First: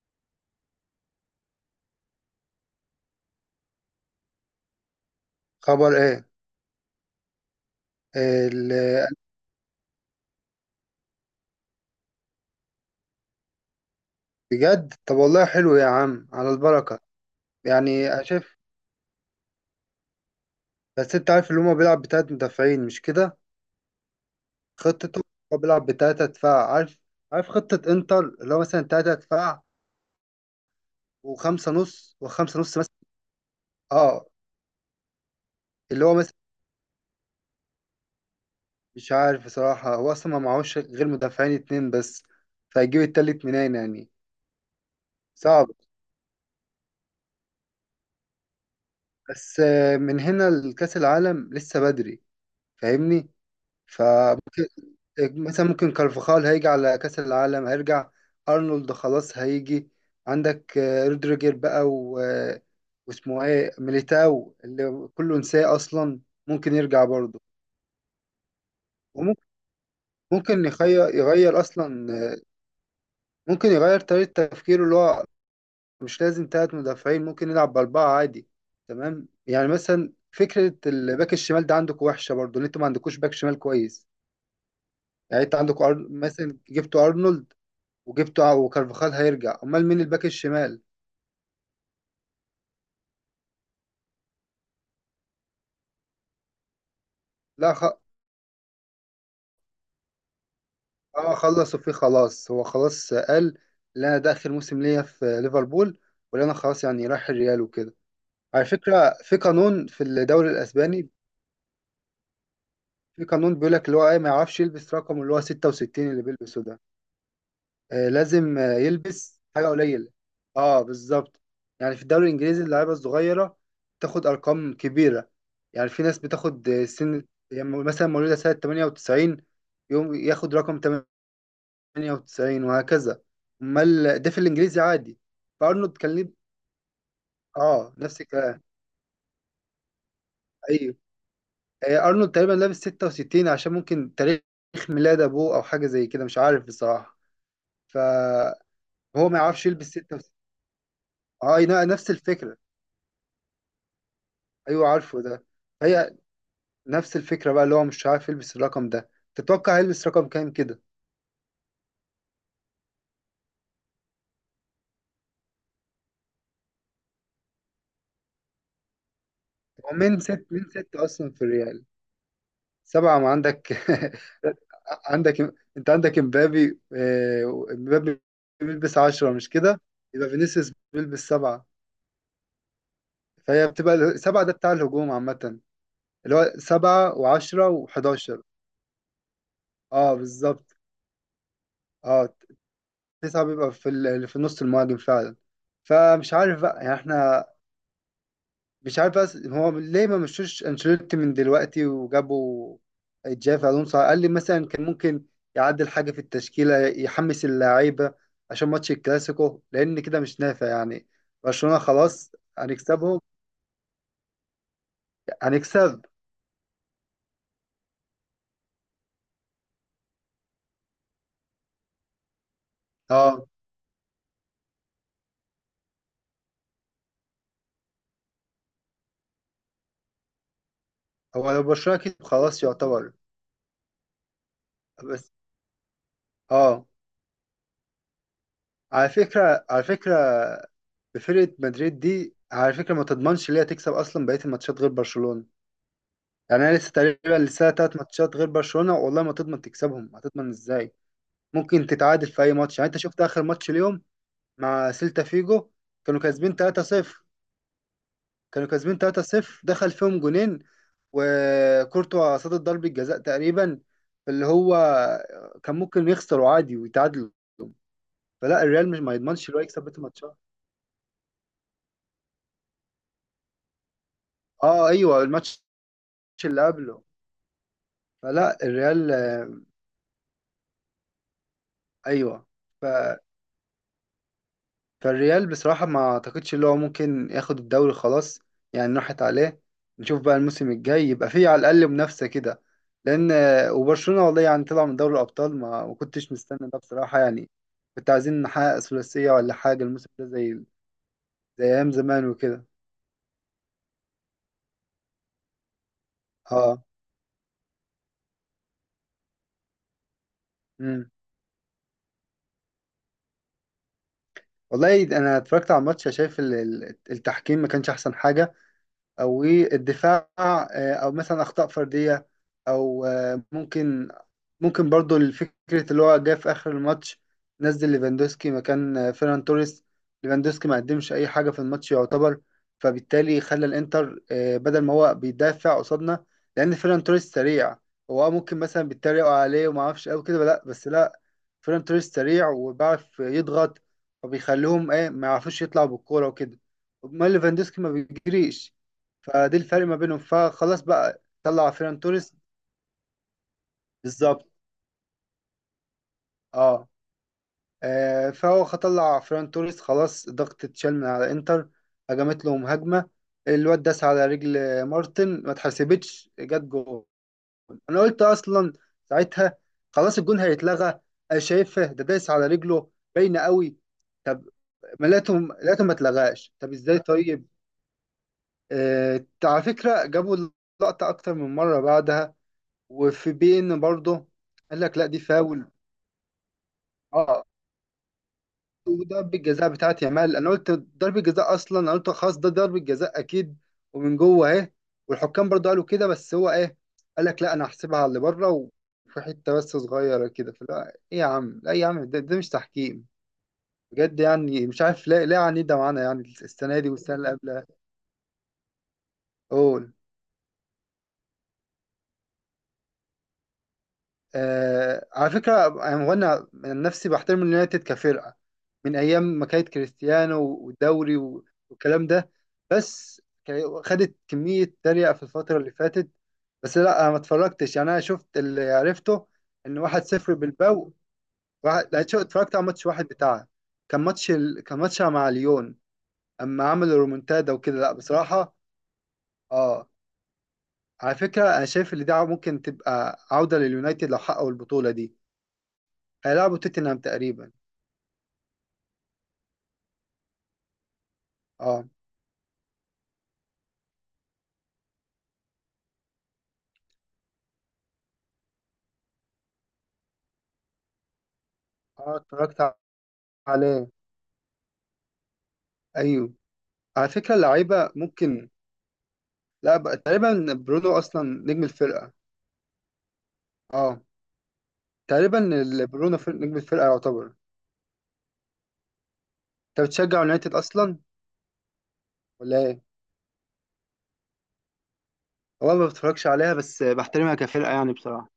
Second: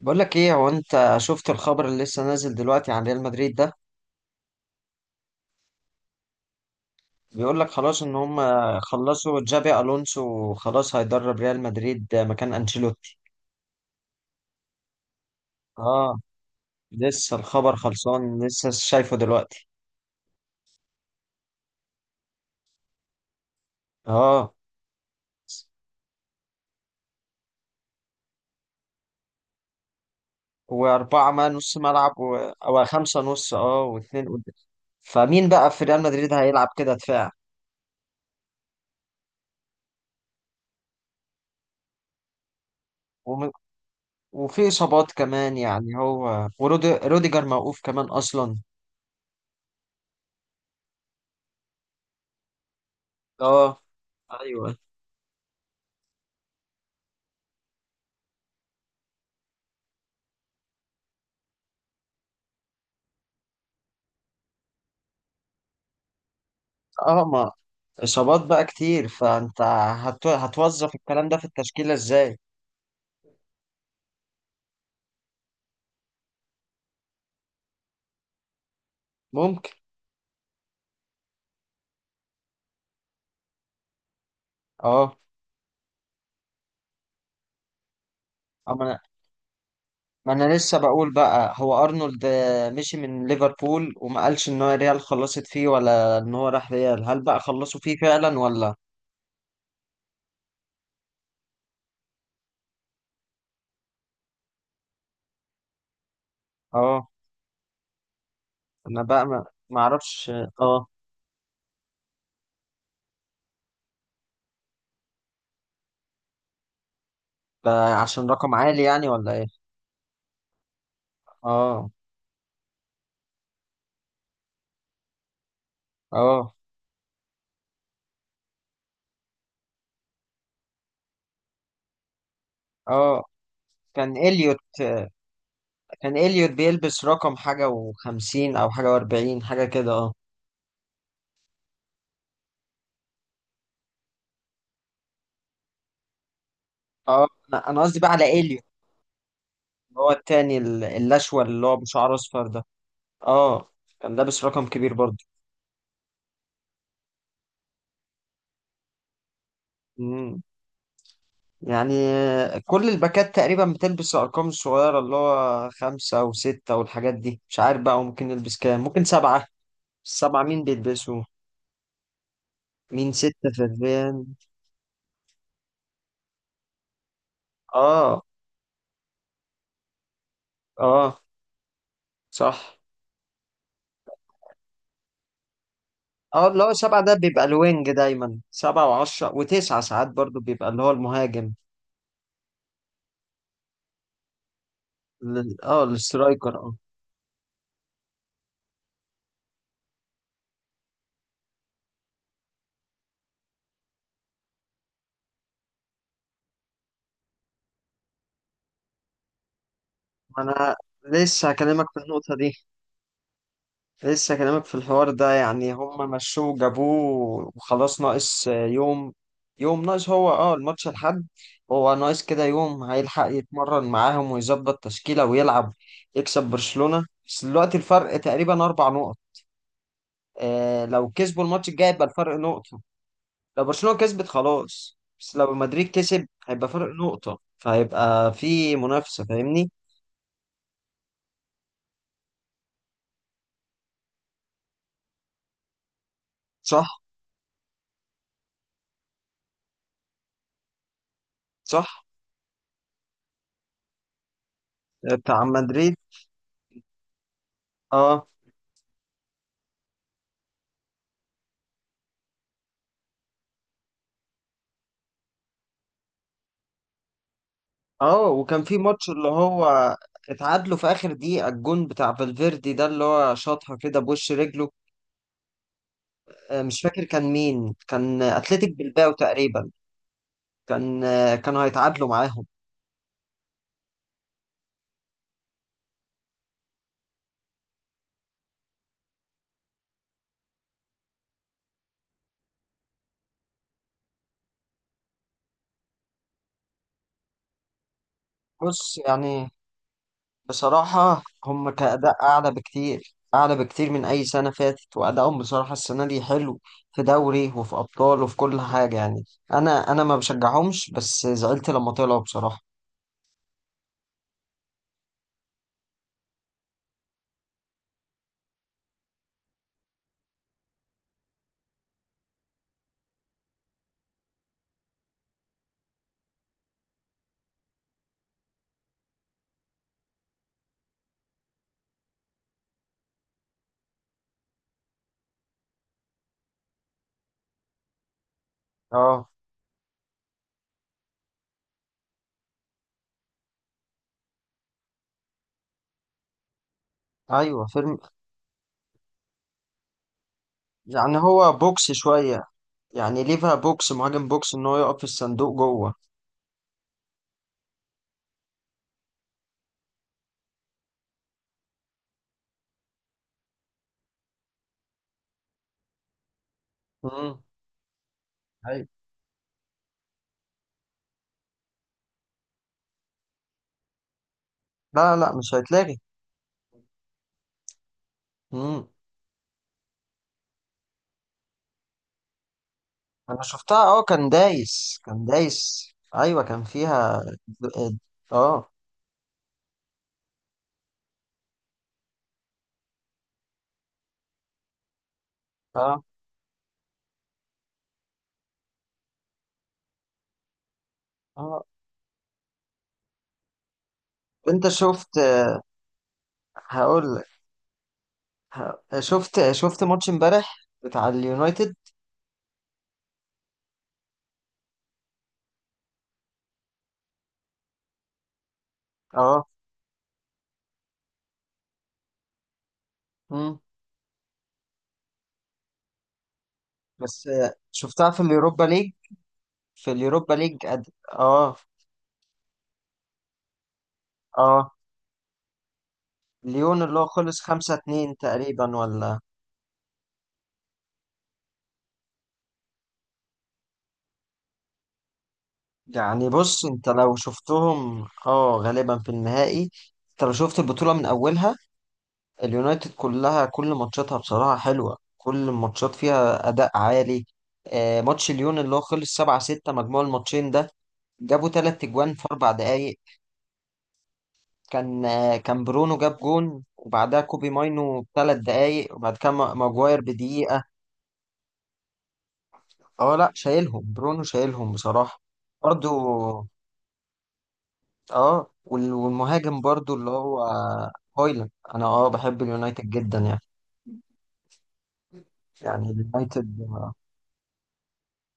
بقول لك ايه هو انت شفت الخبر اللي لسه نازل دلوقتي عن ريال مدريد ده؟ خبر ايه؟ بيقول لك خلاص ان هم ال- خلصوا جابي الونسو وخلاص هيدرب ريال مدريد مكان انشيلوتي. بجد، طب والله حلو يا اه. عم، على البركة. لسه الخبر يعني خلصان شايف. لسه شايفه دلوقتي. بس انت عارف اللي هما بيلعب بتلات مدافعين مش كده؟ اه خطته. هو بيلعب بتلاتة دفاع، عارف. عارف خطة انتر اللي هو مثلا تلاتة دفاع، واربعه ما وخمسة نص ملعب نص وخمسة او نص مثلا. خمسه نص واثنين اه. قدام. فمين بقى في ريال اللي هو مدريد مثلا هيلعب كده دفاع؟ مش عارف بصراحة، هو اصلا ما معهوش غير مدافعين اتنين بس، فهيجيب التالت وم... منين يعني؟ وفي اصابات كمان صعب. يعني هو وروديجر موقوف كمان اصلا. بس من هنا لكأس العالم لسه بدري، فاهمني. اه. ف ايوه. مثلا ممكن كارفاخال هيجي على كأس العالم، هيرجع. أرنولد خلاص هيجي. عندك رودريجر بقى و... آه، واسمه ايه ميليتاو اللي كله نساه أصلا، ممكن يرجع اه. برضه. ما إصابات بقى كتير وممكن، فأنت ممكن هتوظف يغير الكلام ده في يغير التشكيلة أصلا إزاي؟ آه، ممكن يغير طريقة تفكيره. اللي هو مش لازم تلات مدافعين، ممكن يلعب بأربعة عادي. تمام، يعني ممكن. مثلا فكرة الباك الشمال ده عندكم وحشة برضه، إن أنتوا ما عندكوش باك شمال كويس. أه. يعني أنت عندكوا مثلا جبتوا أرنولد وجبته، أما أنا وكارفاخال هيرجع، امال مين الباك ما أنا لسه الشمال؟ بقول بقى هو أرنولد مشي من ليفربول وما قالش إن هو ريال خلصت فيه ولا إن هو راح ريال. هل بقى لا خلصوا خ... فيه فعلا ولا؟ اه خلص وفيه، خلاص هو خلاص قال: لا، انا ده اخر موسم ليا في ليفربول، ولا انا خلاص يعني أه. رايح الريال وكده. على أنا فكره بقى في ما ما قانون في أعرفش. الدوري أه. الاسباني، في قانون بيقول لك اللي هو ايه، ما يعرفش يلبس رقم اللي هو 66 اللي بيلبسه ده. ده عشان رقم لازم عالي يعني ولا يلبس إيه؟ حاجه قليله. اه بالظبط. أه. يعني في الدوري الانجليزي، اللعيبه الصغيره تاخد ارقام كبيره، يعني في ناس أه. بتاخد سن، يعني مثلا مولوده سنه 98، يوم ياخد رقم 98 أه. وهكذا. كان امال ده في إليوت الانجليزي عادي. فارنولد كان كان ليه؟ إليوت بيلبس رقم حاجة اه نفس وخمسين الكلام. أو حاجة وأربعين حاجة كده. أه. ايوه. ارنولد تقريبا لابس 66 عشان ممكن تاريخ ميلاد ابوه او حاجه زي كده، مش عارف بصراحه. أه. أنا قصدي بقى على إليوت. فهو ما يعرفش يلبس هو 66. التاني الأشول اه اللي هو لا، نفس بشعر أصفر الفكره. ده. اه كان لابس رقم ايوه كبير عارفه برضه. ده. هي نفس الفكره بقى، اللي هو مش عارف يلبس الرقم ده، تتوقع هيلبس رقم مم. كام كده؟ يعني كل الباكات تقريبا بتلبس الأرقام الصغيرة، اللي هو خمسة وستة والحاجات دي، مش عارف بقى ممكن يلبس كام، ممكن سبعة. هو من السبعة ست مين من ست بيلبسوا؟ اصلا في الريال. مين سبعه ما ستة في عندك. الريان؟ عندك، انت عندك امبابي، امبابي اه. بيلبس عشرة مش كده؟ يبقى فينيسيوس اه. بيلبس سبعة. صح. فهي بتبقى سبعة ده بتاع الهجوم عامة، اللي اه هو اللي هو سبعة ده سبعة بيبقى وعشرة الوينج، دايما وحداشر. سبعة وعشرة وتسعة، ساعات اه برضه بيبقى بالظبط. اللي هو المهاجم. اه. تسعة بيبقى في اللي في نص المهاجم فعلا. فمش السترايكر. عارف اه. بقى، يعني احنا مش عارف، بس هو ليه ما مشوش انشيلوتي من دلوقتي وجابوا جافي الونسو؟ على الاقل مثلا كان ممكن يعدل حاجه في التشكيله، يحمس اللعيبه عشان ماتش الكلاسيكو، لان كده مش ما نافع أنا يعني. لسه برشلونه هكلمك في خلاص النقطة دي. هنكسبهم. لسه كلامك في الحوار ده، يعني هنكسب. هم مشوه وجابوه وخلاص ناقص يوم. يوم ناقص، هو الماتش الحد. هو ناقص كده يوم، هيلحق اه. يتمرن معاهم ويظبط تشكيلة ويلعب يكسب برشلونة. بس دلوقتي الفرق تقريبا أربع نقط. لو كسبوا هو لو الماتش الجاي برشلونه يبقى كسب الفرق خلاص، نقطة. يعتبر. لو برشلونة كسبت خلاص، بس. بس لو مدريد كسب هيبقى اه. فرق نقطة، فهيبقى في على منافسة فكره فاهمني. على فكره فرقه مدريد دي على فكره ما تضمنش ليه تكسب اصلا بقيه الماتشات غير برشلونه. يعني انا لسه صح. تقريبا لسه تلات ماتشات غير برشلونة، والله ما تضمن تكسبهم، هتضمن ازاي؟ ممكن صح. تتعادل في اي ماتش. يعني انت شفت اخر ماتش اليوم مع سيلتا بتاع فيجو، مدريد. كانوا كاسبين 3-0. اه. كانوا كاسبين 3-0، دخل فيهم جونين وكورتوا صد ضربة جزاء تقريبا، اللي هو كان ممكن يخسروا عادي ويتعادلوا. اه. فلا وكان في الريال مش ماتش ما اللي يضمنش اللي هو هو يكسب بيت الماتشات. اتعادلوا في اخر دقيقة، الجون بتاع فالفيردي ده اللي هو شاطها كده بوش رجله. اه ايوه، الماتش اللي مش قبله. فاكر كان مين، كان فلا اتلتيك الريال بلباو آه، تقريبا. كانوا هيتعادلوا معاهم. ايوه. ف فالريال بصراحة ما أعتقدش اللي هو ممكن ياخد الدوري خلاص، يعني راحت عليه. نشوف بقى الموسم الجاي يبقى فيه على الأقل منافسة كده، لأن... وبرشلونة والله يعني طلع من دوري الأبطال، ما كنتش مستني ده بصراحة، يعني كنت عايزين نحقق بص ثلاثية يعني، ولا حاجة الموسم ده، بصراحة زي هم أيام كأداء زمان أعلى وكده. بكتير، أعلى بكتير من أي سنة فاتت، وأدائهم بصراحة السنة دي حلو. اه. في دوري وفي أبطال وفي كل حاجة يعني. أنا ما بشجعهمش امم. بس زعلت لما طلعوا بصراحة. والله أنا اتفرجت على الماتش، شايف التحكيم ما كانش أحسن حاجة، او ايه الدفاع، او مثلا اخطاء فرديه، او، ممكن برضو الفكره اللي هو جه في اخر الماتش. نزل ليفاندوسكي مكان فيران توريس. ليفاندوسكي ما قدمش اي حاجه في الماتش يعتبر، فبالتالي خلى الانتر، بدل ما هو بيدافع قصادنا، لان فيران توريس سريع. هو، ممكن مثلا بيتريقوا اه. عليه وما اعرفش قوي كده، لا بس لا. فيران توريس سريع وبيعرف يضغط، فبيخليهم ايه ما يعرفوش يطلعوا بالكوره وكده. امال أيوه. ليفاندوسكي ما فيلم. بيجريش، فدي الفرق ما بينهم. فخلاص يعني بقى هو طلع بوكس فيران توريس. شوية، يعني ليفها بوكس، مهاجم بالظبط. بوكس ان هو يقف في الصندوق جوه. اه. فهو طلع فيران توريس، خلاص ضغط اتشال من على انتر، هجمت لهم هجمة، الواد داس على رجل مارتن، ما اتحسبتش جت جول. مم. انا قلت اصلا ايوه. ساعتها: خلاص الجون هيتلغى، انا شايفه ده داس على رجله، باينة قوي. طب ما لا، لا، لقيتهم مش لقيتهم ما هيتلغي. اتلغاش، طب ازاي طيب؟ مم. على فكرة جابوا اللقطة اكتر من مرة بعدها، وفي انا بي شفتها، ان برضه كان قال لك دايس لا، دي كان فاول. دايس. ايوه كان فيها. اه. د- اه. وضربة جزاء بتاعت يامال، انا قلت ضربة جزاء اصلا، انا قلت خلاص ده ضربة جزاء اكيد، ومن جوه اهي، والحكام برضه قالوا اه. كده، بس هو ايه قال لك: لا، انا هحسبها على اللي بره، وفي حته بس صغيره كده. فلا ايه يا عم، اه. لا يا عم، ده مش تحكيم بجد. يعني انت مش عارف، شفت؟ لا لا، يعني ده معانا يعني السنه دي هقول والسنه لك. اللي قبلها. شفت قول. ماتش امبارح بتاع اليونايتد. على فكرة يعني، وانا من نفسي بحترم اليونايتد كفرقة من أيام اه. ما كانت كريستيانو والدوري والكلام ده، بس مم. خدت كمية تريقة في الفترة اللي فاتت. بس لا أنا ما بس اتفرجتش يعني، أنا شفتها في شفت اليوروبا اللي ليج. عرفته، إن في واحد اليوروبا صفر ليج بالباو. واحد، لا، اتفرجت على ماتش واحد بتاعها، كان ماتش اه مع ليون، أما ليون عملوا اللي هو خلص رومونتادا 5 وكده لا 2 بصراحة. تقريبا ولا؟ آه على فكرة أنا شايف إن دي ممكن تبقى عودة لليونايتد لو حققوا البطولة دي، يعني هيلعبوا بص، انت توتنهام لو تقريبا. شفتهم غالبا في النهائي. انت لو شفت البطولة من اولها، اه. اليونايتد كلها كل ماتشاتها بصراحة حلوة، كل الماتشات فيها اداء عالي. ماتش ليون اللي هو خلص 7-6 مجموع الماتشين ده، جابوا تلات اه اجوان في اربع اتفرجت دقايق. عليه. كان برونو جاب ايوه. جون، على وبعدها فكره كوبي اللعيبه ماينو بثلاث ممكن، دقايق، وبعد كده لا بقى ماجواير تقريبا بدقيقة. برونو اصلا نجم الفرقه. اه لا، شايلهم اه. برونو، شايلهم بصراحة. تقريبا برضو. برونو نجم الفرقه يعتبر. اه والمهاجم انت برضو اللي بتشجع هو يونايتد اصلا هويلاند، انا بحب ولا ايه؟ اليونايتد جدا يعني. هو أنا ما يعني بتفرجش عليها، اليونايتد. بس بحترمها كفرقه يعني بصراحه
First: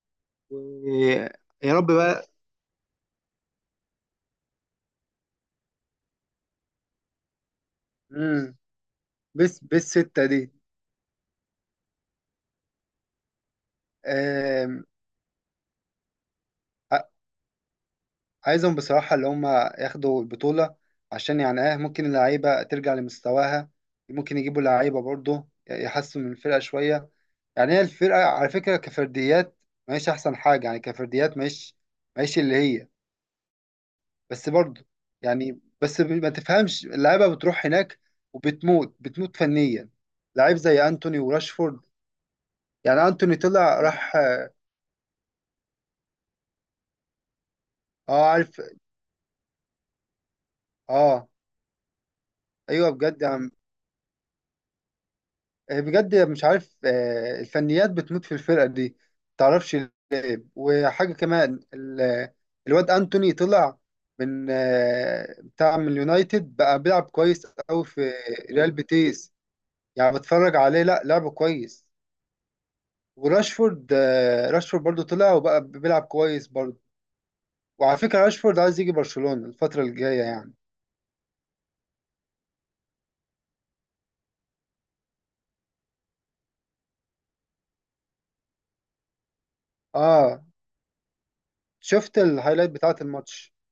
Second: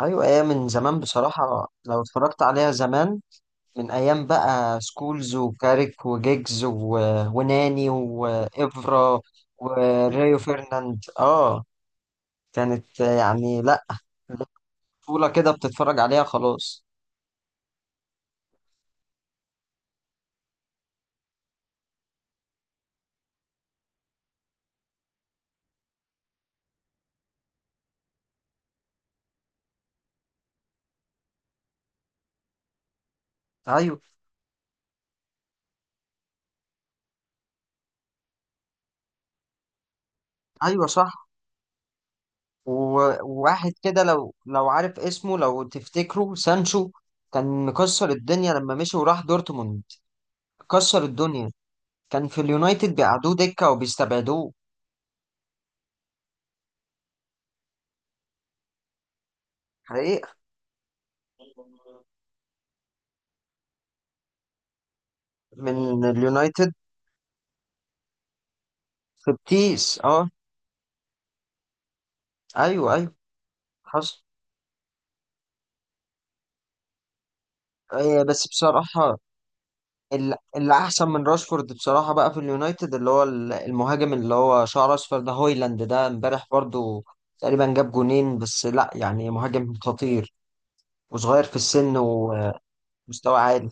ايوه، ايام من زمان و... بصراحه يا رب لو بقى. اتفرجت عليها زمان. من ايام بقى سكولز وكاريك وجيجز وناني امم. وافرا بس ستة وريو دي فيرناند. اه. كانت يعني، لا، آم، بطوله كده بتتفرج عليها خلاص. ع- عايزهم بصراحه اللي هم ياخدوا البطوله، عشان يعني اه ممكن اللعيبه ترجع لمستواها، ممكن يجيبوا لعيبه برضه يحسنوا من الفرقه شويه. يعني هي الفرقة على فكرة كفرديات ماهيش أحسن حاجة، يعني كفرديات ماهيش، ماهيش اللي هي. ايوه. بس برضه يعني، بس ما تفهمش اللعيبة بتروح هناك وبتموت فنيا، لعيب ايوه. زي أنتوني صح. وراشفورد. يعني أنتوني وواحد طلع كده، راح لو آه لو عارف اسمه، لو تفتكره، سانشو. كان مكسر الدنيا عارف. لما مشي وراح دورتموند. كسر آه. الدنيا. كان في أيوه اليونايتد بجد بيقعدوه يعني دكة وبيستبعدوه. آه، بجد مش عارف، الفنيات بتموت في الفرقة دي، متعرفش حقيقة. ليه. وحاجة كمان الواد أنتوني طلع من، بتاع من من اليونايتد، اليونايتد، بقى بيلعب كويس أوي في ريال في بيتيس. بتيس. يعني اه. بتفرج عليه، لا لعبه كويس. ايوه. ايوه. وراشفورد حصل. آه، راشفورد برضو طلع وبقى بيلعب كويس برضو. وعلى فكرة بس راشفورد عايز يجي بصراحة برشلونة الفترة الجاية يعني. اللي احسن من راشفورد بصراحة بقى في اليونايتد، اللي هو المهاجم اللي هو شعره اصفر ده، هويلاند، ده امبارح برضو تقريبا جاب جونين. بس لا يعني مهاجم خطير، اه. وصغير في السن، شفت ومستوى الهايلايت بتاعة الماتش؟ عالي.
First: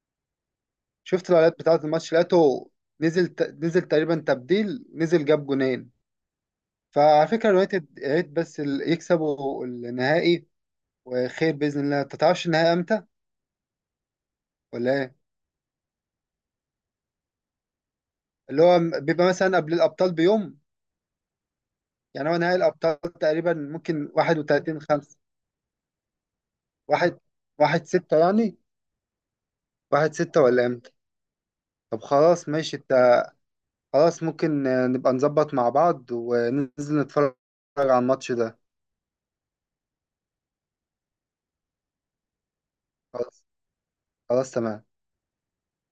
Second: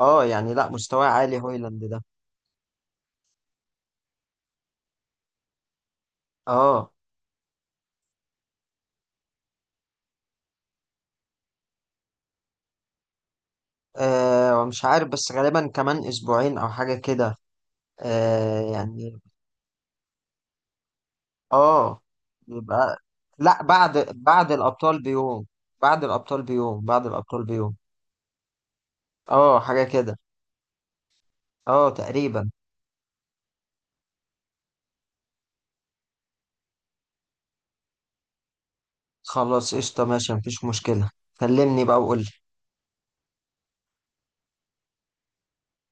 اه يعني لا، مستوى شفت عالي الاعلانات بتاعة هويلاند ده. الماتش، لقيته نزل تقريبا تبديل، نزل جاب جونين. اه. فعلى فكرة اليونايتد يا ريت بس يكسبوا النهائي، وخير بإذن الله. انت تعرفش النهائي امتى ومش ولا عارف، ايه؟ بس غالبا كمان اسبوعين او حاجة كده. آه اللي هو يعني بيبقى مثلا قبل الأبطال بيوم، اه يعني هو نهائي يبقى الأبطال تقريبا لا، بعد ممكن بعد 31 الابطال 5 بيوم. بعد الابطال بيوم. بعد واحد الابطال بيوم. واحد ستة يعني، اه حاجة واحد كده. ستة ولا امتى؟ اه طب خلاص تقريبا. ماشي انت. خلاص ممكن نبقى نظبط مع بعض وننزل نتفرج على الماتش ده. خلاص قشطة، ماشي، مفيش مشكلة. كلمني بقى وقول. خلاص. خلاص تمام.